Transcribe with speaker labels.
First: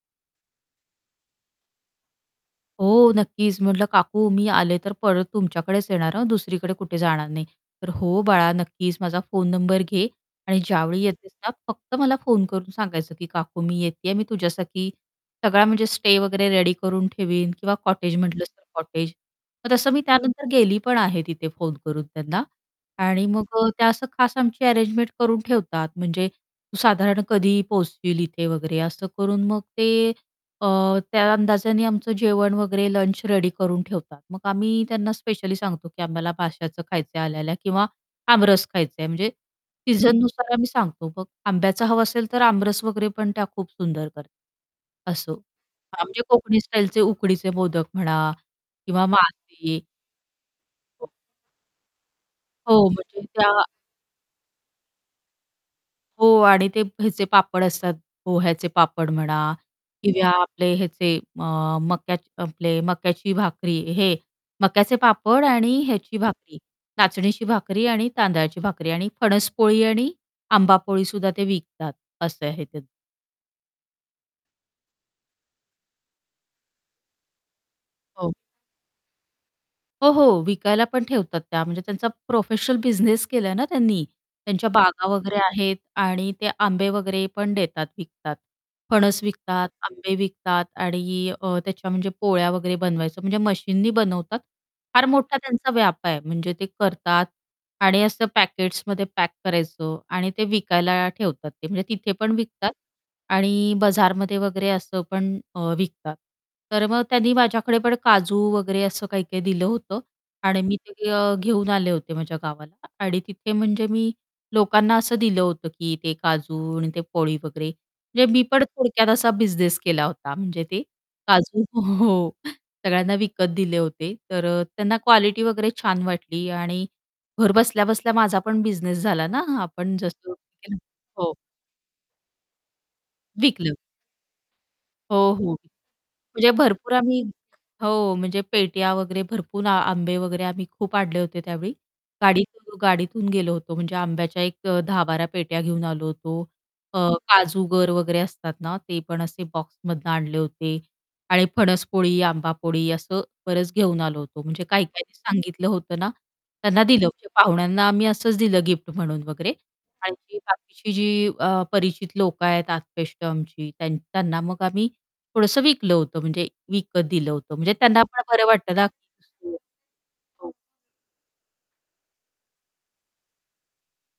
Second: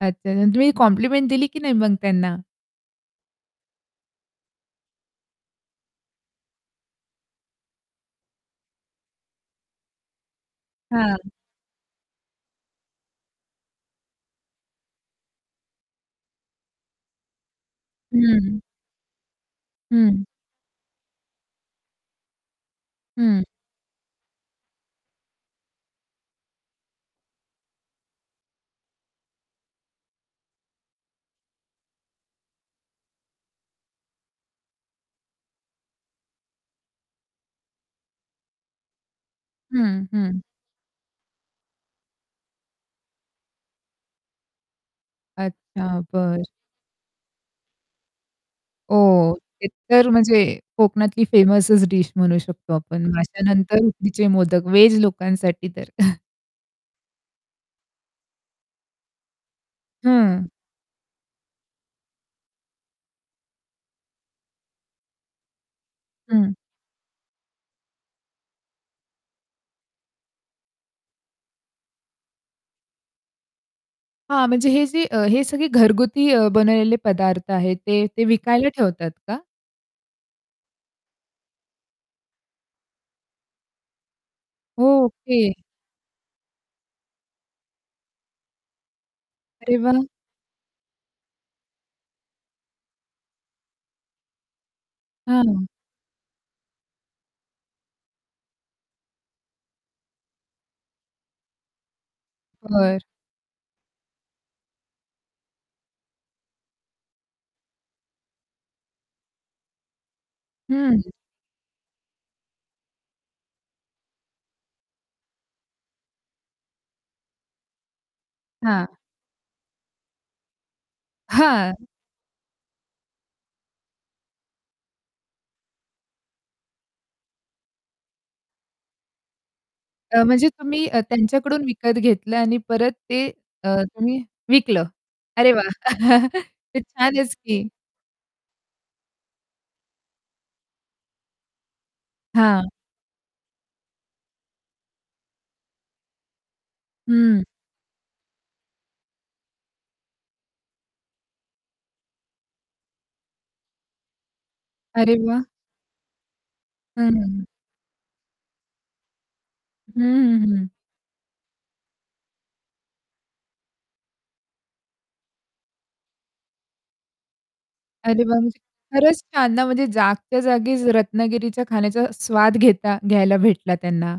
Speaker 1: अच्छा, अच्छा. तुम्ही कॉम्प्लिमेंट दिली की नाही मग त्यांना?
Speaker 2: हो, नक्कीच. म्हटलं, "काकू मी आले तर परत तुमच्याकडेच येणार हा दुसरीकडे कुठे जाणार नाही." तर "हो, बाळा नक्कीच माझा फोन नंबर घे आणि ज्यावेळी
Speaker 1: हां.
Speaker 2: येतेस ना फक्त मला फोन करून सांगायचं की "काकू मी येतीये." मी तुझ्यासाठी सगळा म्हणजे स्टे वगैरे रेडी करून ठेवीन किंवा कॉटेज म्हटलं
Speaker 1: हं.
Speaker 2: तर" "कॉटेज." मग तसं मी
Speaker 1: हं.
Speaker 2: त्यानंतर गेली पण आहे तिथे फोन करून त्यांना आणि
Speaker 1: हं.
Speaker 2: मग अ, त्या असं खास आमची अरेंजमेंट करून ठेवतात. म्हणजे साधारण कधी पोहचशील इथे वगैरे असं करून मग ते अ, त्या अंदाजाने आमचं जेवण वगैरे लंच रेडी करून ठेवतात. मग आम्ही त्यांना स्पेशली सांगतो की "आम्हाला माश्याचं खायचं आहे आल्या-आल्या किंवा आमरस खायचं आहे." म्हणजे
Speaker 1: हं, हं.
Speaker 2: सीझननुसार आम्ही सांगतो. मग आंब्याचं हवं असेल तर आमरस वगैरे पण त्या खूप सुंदर कर असो,
Speaker 1: अच्छा,
Speaker 2: आमचे
Speaker 1: बरं.
Speaker 2: कोकणी स्टाईलचे उकडीचे मोदक म्हणा किंवा
Speaker 1: ओह! एक
Speaker 2: मासे.
Speaker 1: तर म्हणजे
Speaker 2: हो.
Speaker 1: कोकणातली फेमसच डीश म्हणू शकतो
Speaker 2: हो,
Speaker 1: आपण.
Speaker 2: म्हणजे त्या
Speaker 1: मास्यानंतर उकडीचे मोदक व्हेज लोकांसाठी तर.
Speaker 2: हो आणि ते ह्याचे पापड असतात. पोह्याचे पापड म्हणा किंवा
Speaker 1: हं.
Speaker 2: आपले हेचे अ, मक्याचे आपले मक्याची भाकरी हे मक्याचे पापड आणि ह्याची
Speaker 1: हं.
Speaker 2: भाकरी नाचणीची भाकरी आणि तांदळाची भाकरी आणि फणस पोळी आणि आंबा पोळीसुद्धा ते विकतात असं आहे त्यां
Speaker 1: हां, म्हणजे हे जे अ, हे सगळे घरगुती अ, बनवलेले पदार्थ आहेत. ते ते
Speaker 2: हो.
Speaker 1: विकायला ठेवतात का?
Speaker 2: हो, हो, विकायला पण ठेवतात त्या. म्हणजे त्यांचा प्रोफेशनल बिझनेस केलाय ना त्यांनी. त्यांच्या बागा वगैरे
Speaker 1: ओके.
Speaker 2: आहेत आणि ते आंबे वगैरे पण देतात विकतात, फणस विकतात,
Speaker 1: अरे वाह!
Speaker 2: आंबे विकतात आणि अ, त्याच्या म्हणजे पोळ्या वगैरे बनवायचं म्हणजे मशीननी बनवतात फार मोठा
Speaker 1: हां.
Speaker 2: त्यांचा व्याप आहे. म्हणजे ते करतात आणि असं पॅकेट्समध्ये पॅक करायचं आणि ते विकायला ठेवतात ते. म्हणजे तिथे पण विकतात
Speaker 1: बरं.
Speaker 2: आणि बाजारमध्ये वगैरे असं पण अ, विकतात तर मग त्यांनी माझ्याकडे पण काजू वगैरे असं काही-काही दिलं होतं आणि मी ते
Speaker 1: हं.
Speaker 2: घे घेऊन आले होते माझ्या गावाला आणि तिथे म्हणजे मी लोकांना असं दिलं होतं, की ते काजू आणि ते पोळी वगैरे म्हणजे मी पण
Speaker 1: हां.
Speaker 2: थोडक्यात असा बिझनेस केला होता म्हणजे ते काजू
Speaker 1: हां.
Speaker 2: हो, सगळ्यांना विकत दिले होते, तर अ, त्यांना क्वालिटी वगैरे छान वाटली आणि घर बसल्या-बसल्या माझा पण बिझनेस झाला ना हा आपण
Speaker 1: अ,
Speaker 2: जसं
Speaker 1: म्हणजे
Speaker 2: [unintelligible]
Speaker 1: तुम्ही अ,
Speaker 2: हो.
Speaker 1: त्यांच्याकडून विकत घेतलं आणि परत ते
Speaker 2: विकलं.
Speaker 1: अ, तुम्ही विकलं.
Speaker 2: हो,
Speaker 1: अरे
Speaker 2: हो.
Speaker 1: वाह!
Speaker 2: म्हणजे
Speaker 1: ते
Speaker 2: भरपूर आम्ही
Speaker 1: छानच की.
Speaker 2: हो, म्हणजे पेट्या वगैरे भरपूर आ आंबे वगैरे आम्ही खूप आणले होते त्यावेळी.
Speaker 1: हां.
Speaker 2: गाडीतून गाडीतून गेलो होतो. म्हणजे आंब्याच्या एक 10-12 पेट्या घेऊन आलो होतो. अ,
Speaker 1: हं.
Speaker 2: काजूगर वगैरे असतात ना ते पण असे बॉक्समधनं आणले होते आणि फणस पोळी, आंबा पोळी असं बरच घेऊन आलो होतो. म्हणजे काही-काहीनी
Speaker 1: अरे वाह!
Speaker 2: सांगितलं होतं ना, त्यांना दिलं
Speaker 1: हं,
Speaker 2: म्हणजे
Speaker 1: हं.
Speaker 2: पाहुण्यांना आम्ही असंच दिलं गिफ्ट म्हणून वगैरे
Speaker 1: हं,
Speaker 2: आणि जी
Speaker 1: हं, हं.
Speaker 2: बाकीची जी अ, परिचित लोक आहेत, आत्पेष्ट आमची. त्यान त्यांना मग आम्ही थोडंसं विकलं होतं, म्हणजे विकत दिलं होतं म्हणजे त्यांना पण
Speaker 1: अरे वाह!
Speaker 2: बरं
Speaker 1: म्हणजे
Speaker 2: वाटतं ना
Speaker 1: खरंच छान
Speaker 2: की
Speaker 1: ना, म्हणजे
Speaker 2: [unintelligible]
Speaker 1: जागच्या
Speaker 2: हो.
Speaker 1: जागीच रत्नागिरीच्या खाण्याचा स्वाद घेता घ्यायला भेटला त्यांना.